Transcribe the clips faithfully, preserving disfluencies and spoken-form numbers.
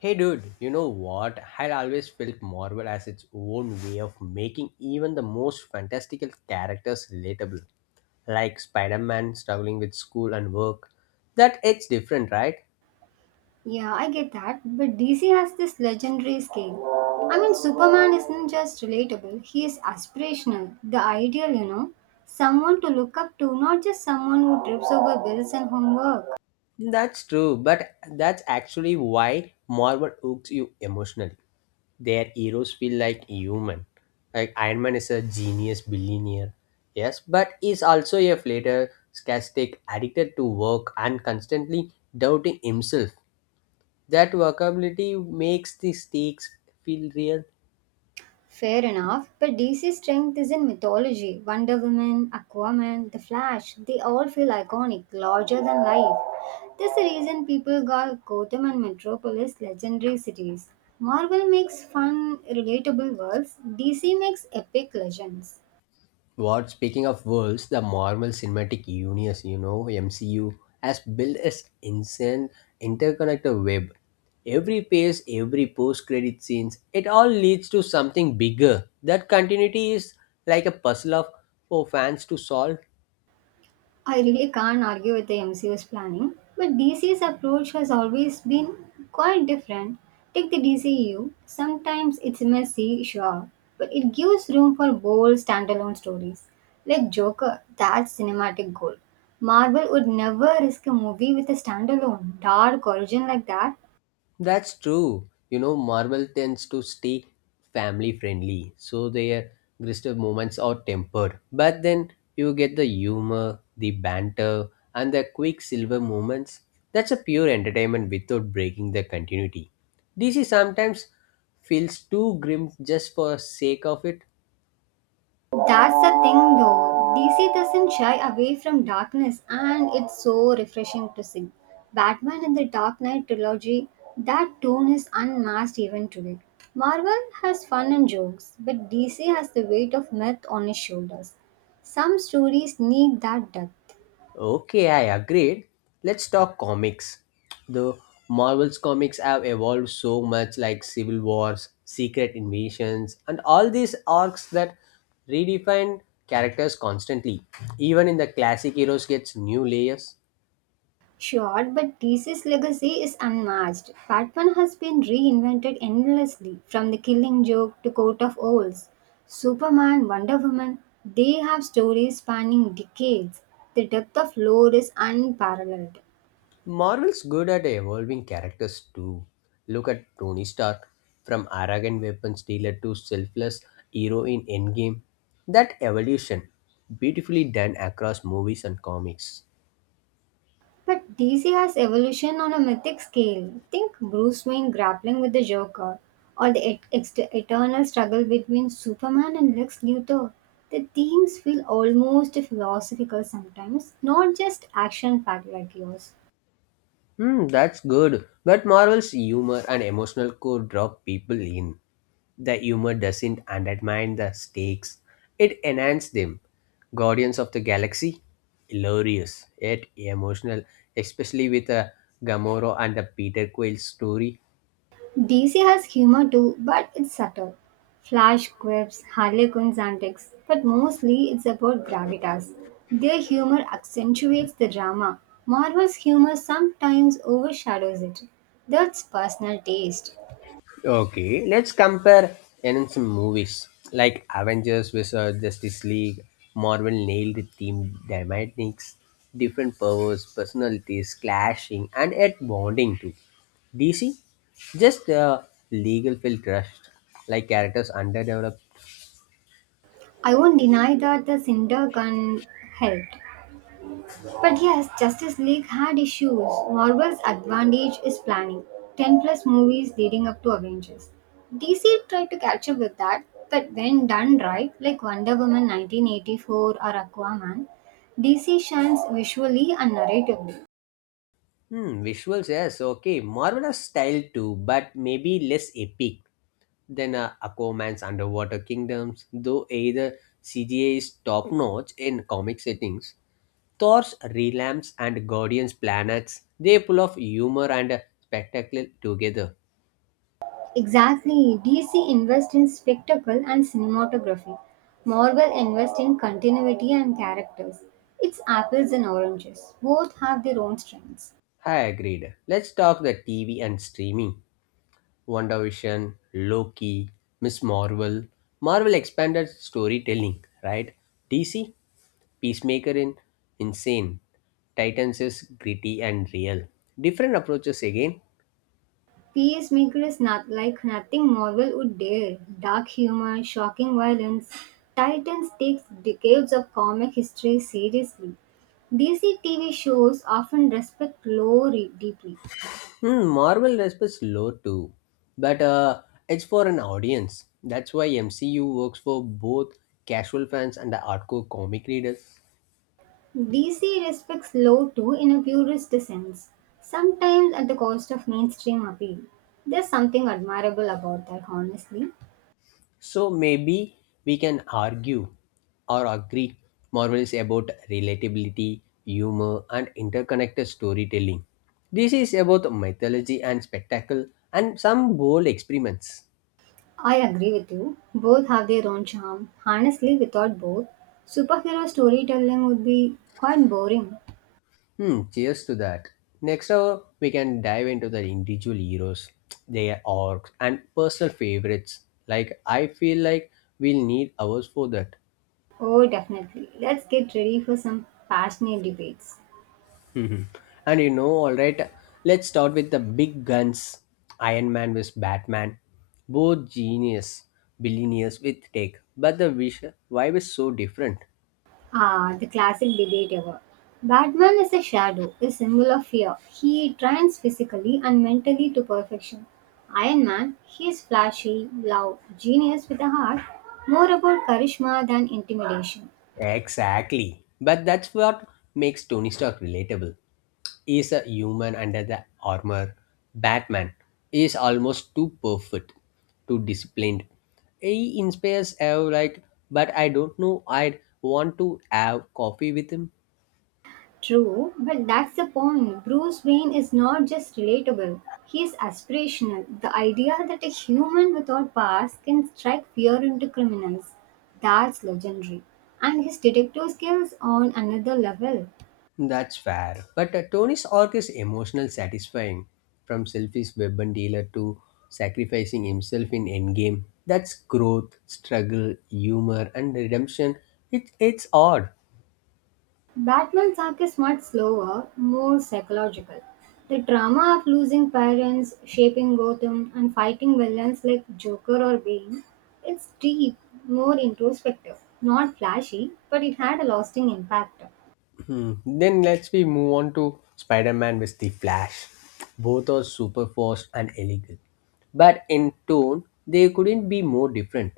Hey dude, you know what? I'd always felt Marvel as its own way of making even the most fantastical characters relatable. Like Spider Man struggling with school and work. That it's different, right? Yeah, I get that, but D C has this legendary scale. I mean, Superman isn't just relatable, he is aspirational, the ideal, you know. Someone to look up to, not just someone who trips over bills and homework. That's true, but that's actually why Marvel hooks you emotionally. Their heroes feel like human. Like Iron Man is a genius billionaire, yes, but he's also a flatter, sarcastic, addicted to work, and constantly doubting himself. That workability makes the stakes feel real. Fair enough, but D C's strength is in mythology. Wonder Woman, Aquaman, The Flash, they all feel iconic, larger than life. That's the reason people call Gotham and Metropolis legendary cities. Marvel makes fun, relatable worlds, D C makes epic legends. What speaking of worlds, the Marvel Cinematic Universe, you know, M C U, has built its insane interconnected web. Every page, every post-credit scenes, it all leads to something bigger. That continuity is like a puzzle of for fans to solve. I really can't argue with the M C U's planning, but D C's approach has always been quite different. Take the D C U, sometimes it's messy, sure, but it gives room for bold standalone stories. Like Joker, that's cinematic gold. Marvel would never risk a movie with a standalone, dark origin like that. That's true. You know, Marvel tends to stay family friendly, so their gristful moments are tempered. But then you get the humor, the banter, and the quick silver moments. That's a pure entertainment without breaking the continuity. D C sometimes feels too grim just for sake of it. That's the thing though. D C doesn't shy away from darkness and it's so refreshing to see. Batman and the Dark Knight trilogy, that tone is unmatched even today. Marvel has fun and jokes, but D C has the weight of myth on its shoulders. Some stories need that depth. Okay, I agreed. Let's talk comics. The Marvel's comics have evolved so much, like Civil Wars, Secret Invasions, and all these arcs that redefine characters constantly. Even in the classic heroes gets new layers. Sure, but D C's legacy is unmatched. Batman has been reinvented endlessly, from the killing joke to Court of Owls. Superman, Wonder Woman, they have stories spanning decades. The depth of lore is unparalleled. Marvel's good at evolving characters too. Look at Tony Stark, from arrogant weapons dealer to selfless hero in Endgame. That evolution, beautifully done across movies and comics. But D C has evolution on a mythic scale. Think Bruce Wayne grappling with the Joker, or the et- ex- eternal struggle between Superman and Lex Luthor. The themes feel almost philosophical sometimes, not just action packed like yours. Hmm, that's good. But Marvel's humor and emotional core draw people in. The humor doesn't undermine the stakes, it enhances them. Guardians of the Galaxy, hilarious yet emotional, especially with uh, Gamora and the Peter Quill story. D C has humor too, but it's subtle. Flash quips, Harlequin's antics, but mostly it's about gravitas. Their humor accentuates the drama. Marvel's humor sometimes overshadows it. That's personal taste. Okay, let's compare in some movies like Avengers with uh, Justice League. Marvel nailed the theme dynamics, different powers, personalities clashing, and yet bonding too. D C, just uh, legal feel rushed, like characters underdeveloped. I won't deny that the Cinder can help, but yes, Justice League had issues. Marvel's advantage is planning ten plus movies leading up to Avengers. D C tried to catch up with that, but when done right, like Wonder Woman nineteen eighty-four or Aquaman, D C shines visually and narratively. Hmm, visuals, yes, okay. Marvel has style too, but maybe less epic than uh, Aquaman's Underwater Kingdoms, though either C G I is top notch in comic settings. Thor's relamps and Guardian's planets, they pull off humor and spectacle together. Exactly, D C invests in spectacle and cinematography. Marvel invests in continuity and characters. It's apples and oranges. Both have their own strengths. I agreed. Let's talk the T V and streaming. WandaVision, Loki, Miss Marvel. Marvel expanded storytelling, right? D C, Peacemaker in Insane. Titans is gritty and real. Different approaches again. Peacemaker is not like nothing Marvel would dare. Dark humor, shocking violence. Titans takes decades of comic history seriously. D C T V shows often respect lore re- deeply. Hmm, Marvel respects low too, but uh, it's for an audience. That's why M C U works for both casual fans and the hardcore comic readers. D C respects lore too in a purist sense, sometimes at the cost of mainstream appeal. There's something admirable about that, honestly. So maybe we can argue or agree Marvel is about relatability, humor, and interconnected storytelling. This is about mythology and spectacle and some bold experiments. I agree with you. Both have their own charm. Honestly, without both, superhero storytelling would be quite boring. Hmm, cheers to that. Next hour, we can dive into the individual heroes, their arcs, and personal favorites. Like, I feel like we'll need hours for that. Oh, definitely. Let's get ready for some passionate debates. Mhm. And you know, alright, let's start with the big guns Iron Man versus. Batman. Both genius, billionaires with tech, but the vis- vibe is so different. Ah, the classic debate ever. Batman is a shadow, a symbol of fear. He trains physically and mentally to perfection. Iron Man, he is flashy, loud, genius with a heart, more about charisma than intimidation. Exactly. But that's what makes Tony Stark relatable. He's a human under the armor. Batman is almost too perfect, too disciplined. He inspires Ev like, but I don't know I'd want to have coffee with him. True, but that's the point. Bruce Wayne is not just relatable, he is aspirational. The idea that a human without past can strike fear into criminals, that's legendary. And his detective skills on another level. That's fair. But uh, Tony's arc is emotional satisfying. From selfish weapon dealer to sacrificing himself in Endgame. That's growth, struggle, humor, and redemption. It, it's odd. Batman's arc is much slower, more psychological. The drama of losing parents, shaping Gotham, and fighting villains like Joker or Bane, it's deep, more introspective. Not flashy, but it had a lasting impact. Hmm. Then let's we move on to Spider-Man with the Flash. Both are super fast and elegant, but in tone they couldn't be more different.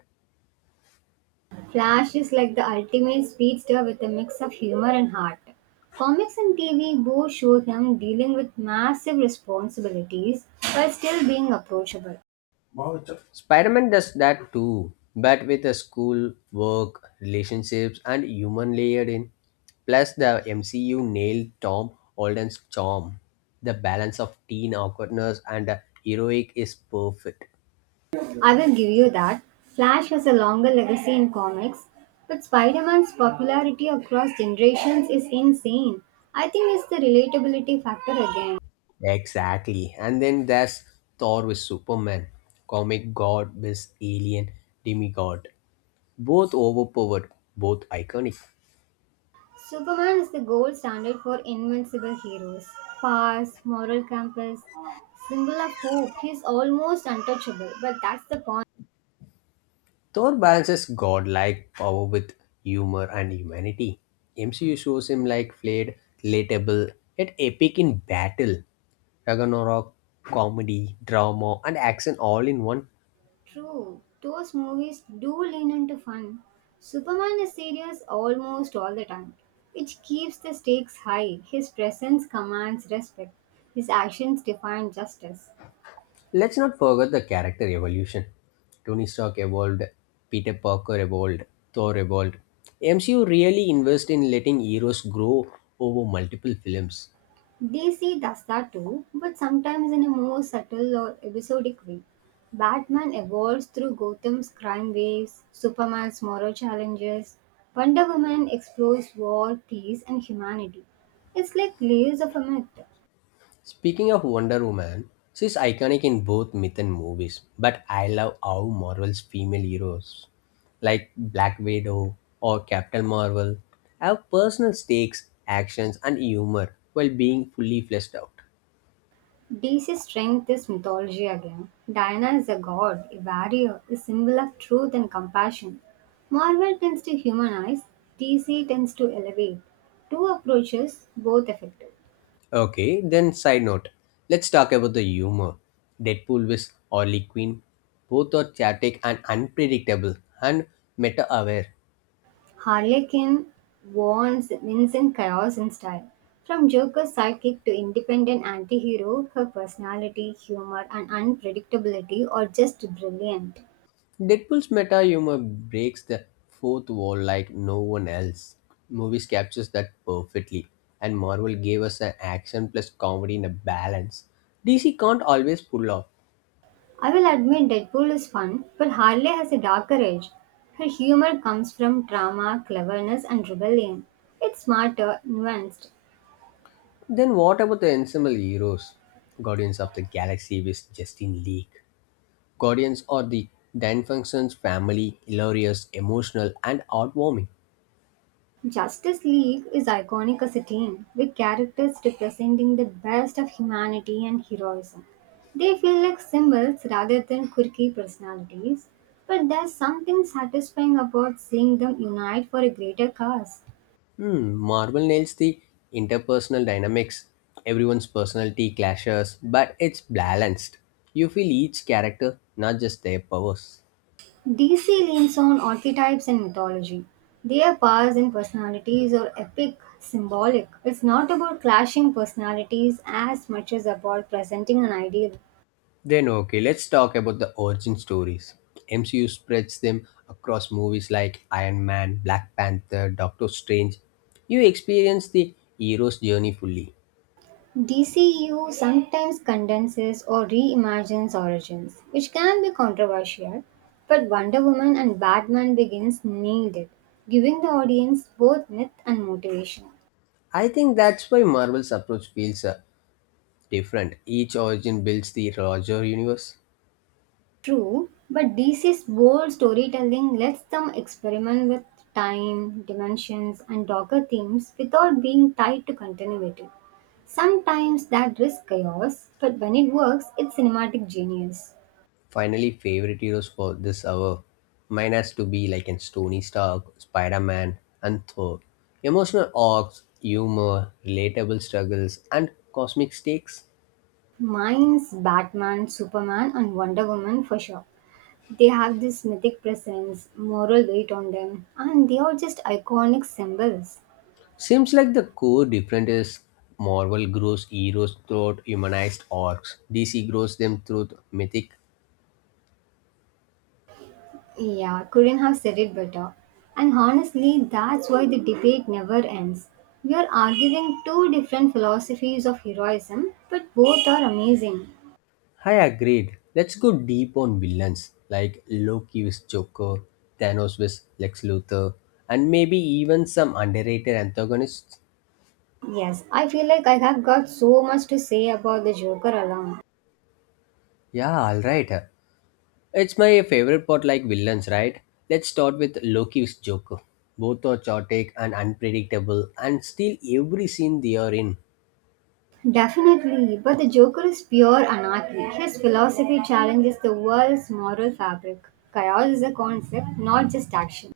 Flash is like the ultimate speedster with a mix of humor and heart. Comics and T V both show him dealing with massive responsibilities while still being approachable. Spider-Man does that too, but with a school, work, relationships, and human layered in. Plus, the M C U nailed Tom Holland's charm. The balance of teen awkwardness and the heroic is perfect. I will give you that. Flash has a longer legacy in comics, but Spider Man's popularity across generations is insane. I think it's the relatability factor again. Exactly. And then there's Thor with Superman, comic god with alien demigod. Both overpowered, both iconic. Superman is the gold standard for invincible heroes. Powers, moral compass, symbol of hope. He's almost untouchable, but that's the point. Thor balances godlike power with humor and humanity. M C U shows him like flayed, relatable, yet epic in battle. Ragnarok, comedy, drama, and action all in one. True, those movies do lean into fun. Superman is serious almost all the time, which keeps the stakes high. His presence commands respect, his actions define justice. Let's not forget the character evolution. Tony Stark evolved, Peter Parker evolved, Thor evolved. M C U really invests in letting heroes grow over multiple films. D C does that too, but sometimes in a more subtle or episodic way. Batman evolves through Gotham's crime waves, Superman's moral challenges, Wonder Woman explores war, peace, and humanity. It's like layers of a myth. Speaking of Wonder Woman, she's iconic in both myth and movies, but I love how Marvel's female heroes, like Black Widow or Captain Marvel, have personal stakes, actions, and humor while being fully fleshed out. D C's strength is mythology again. Diana is a god, a warrior, a symbol of truth and compassion. Marvel tends to humanize, D C tends to elevate. Two approaches, both effective. Okay, then side note. Let's talk about the humor. Deadpool with Harley Quinn. Both are chaotic and unpredictable and meta aware. Harlequin warns Vincent chaos in style. From Joker's sidekick to independent anti-hero, her personality, humor and unpredictability are just brilliant. Deadpool's meta humor breaks the fourth wall like no one else. Movies captures that perfectly. And Marvel gave us an action plus comedy in a balance. D C can't always pull off. I will admit Deadpool is fun, but Harley has a darker edge. Her humor comes from trauma, cleverness and rebellion. It's smarter, nuanced. Then what about the ensemble heroes? Guardians of the Galaxy with Justin League. Guardians are the Danfunctions family, hilarious, emotional, and heartwarming. Justice League is iconic as a team, with characters representing the best of humanity and heroism. They feel like symbols rather than quirky personalities, but there's something satisfying about seeing them unite for a greater cause. Hmm, Marvel nails the interpersonal dynamics. Everyone's personality clashes, but it's balanced. You feel each character, not just their powers. D C leans on archetypes and mythology. Their powers and personalities are epic, symbolic. It's not about clashing personalities as much as about presenting an ideal. Then, okay, let's talk about the origin stories. M C U spreads them across movies like Iron Man, Black Panther, Doctor Strange. You experience the hero's journey fully. D C U sometimes condenses or reimagines origins, which can be controversial, but Wonder Woman and Batman Begins nailed it, giving the audience both myth and motivation. I think that's why Marvel's approach feels uh, different. Each origin builds the larger universe. True, but D C's bold storytelling lets them experiment with time, dimensions, and darker themes without being tied to continuity. Sometimes that risks chaos, but when it works, it's cinematic genius. Finally, favorite heroes for this hour. Mine has to be like in Tony Stark, Spider Man, and Thor. Emotional arcs, humor, relatable struggles, and cosmic stakes. Mine's Batman, Superman, and Wonder Woman for sure. They have this mythic presence, moral weight on them, and they are just iconic symbols. Seems like the core difference is Marvel grows heroes through humanized arcs, D C grows them through mythic. Yeah, couldn't have said it better. And honestly, that's why the debate never ends. We are arguing two different philosophies of heroism, but both are amazing. I agreed. Let's go deep on villains like Loki with Joker, Thanos with Lex Luthor, and maybe even some underrated antagonists. Yes, I feel like I have got so much to say about the Joker alone. Yeah, alright. It's my favorite part like villains, right? Let's start with Loki with Joker. Both are chaotic and unpredictable and steal every scene they are in. Definitely, but the Joker is pure anarchy. His philosophy challenges the world's moral fabric. Chaos is a concept, not just action.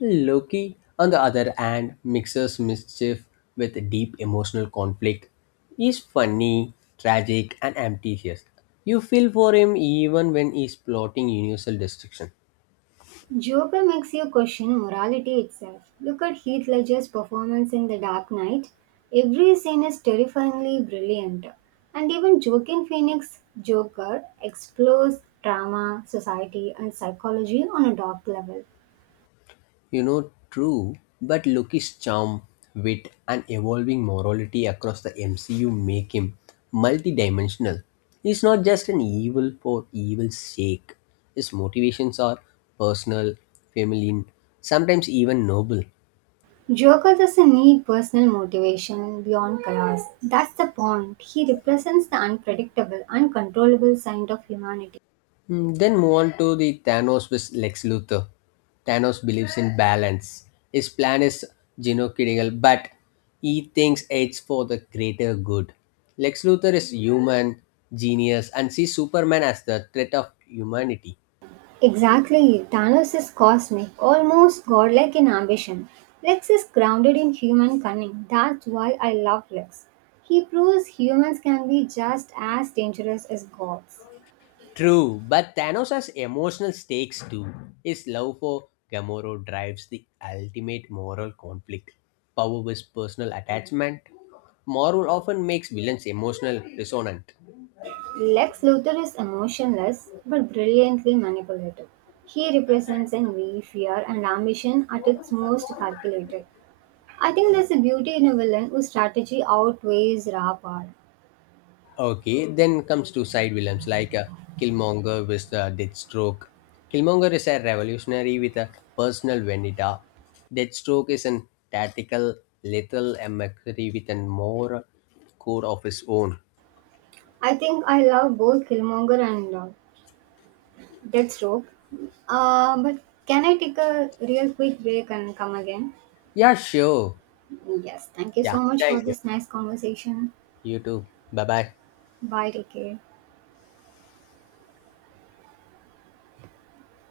Loki, on the other hand, mixes mischief with deep emotional conflict. He's funny, tragic, and ambitious. You feel for him even when he's plotting universal destruction. Joker makes you question morality itself. Look at Heath Ledger's performance in The Dark Knight. Every scene is terrifyingly brilliant. And even Joaquin Phoenix's Joker explores drama, society, and psychology on a dark level. You know, true, but Loki's charm, wit, and evolving morality across the M C U make him multidimensional. He's not just an evil for evil's sake. His motivations are personal, feminine, sometimes even noble. Joker doesn't need personal motivation beyond chaos. That's the point. He represents the unpredictable, uncontrollable side of humanity. Mm, then move on to the Thanos with Lex Luthor. Thanos believes in balance. His plan is genocidal, but he thinks it's for the greater good. Lex Luthor is human, genius, and sees Superman as the threat of humanity. Exactly. Thanos is cosmic, almost godlike in ambition. Lex is grounded in human cunning. That's why I love Lex. He proves humans can be just as dangerous as gods. True, but Thanos has emotional stakes too. His love for Gamora drives the ultimate moral conflict. Power with personal attachment. Marvel often makes villains emotional dissonant. Lex Luthor is emotionless but brilliantly manipulative. He represents envy, fear, and ambition at its most calculated. I think there's a beauty in a villain whose strategy outweighs raw power. Okay, then comes to side villains like uh, Killmonger with uh, Deathstroke. Killmonger is a revolutionary with a personal vendetta. Deathstroke is an tactical, lethal mercenary with a moral code of his own. I think I love both Killmonger and uh, Deathstroke. Uh, but can I take a real quick break and come again? Yeah, sure. Yes, thank you Yeah, so much for thank you. this nice conversation. You too. Bye bye. Bye, take care.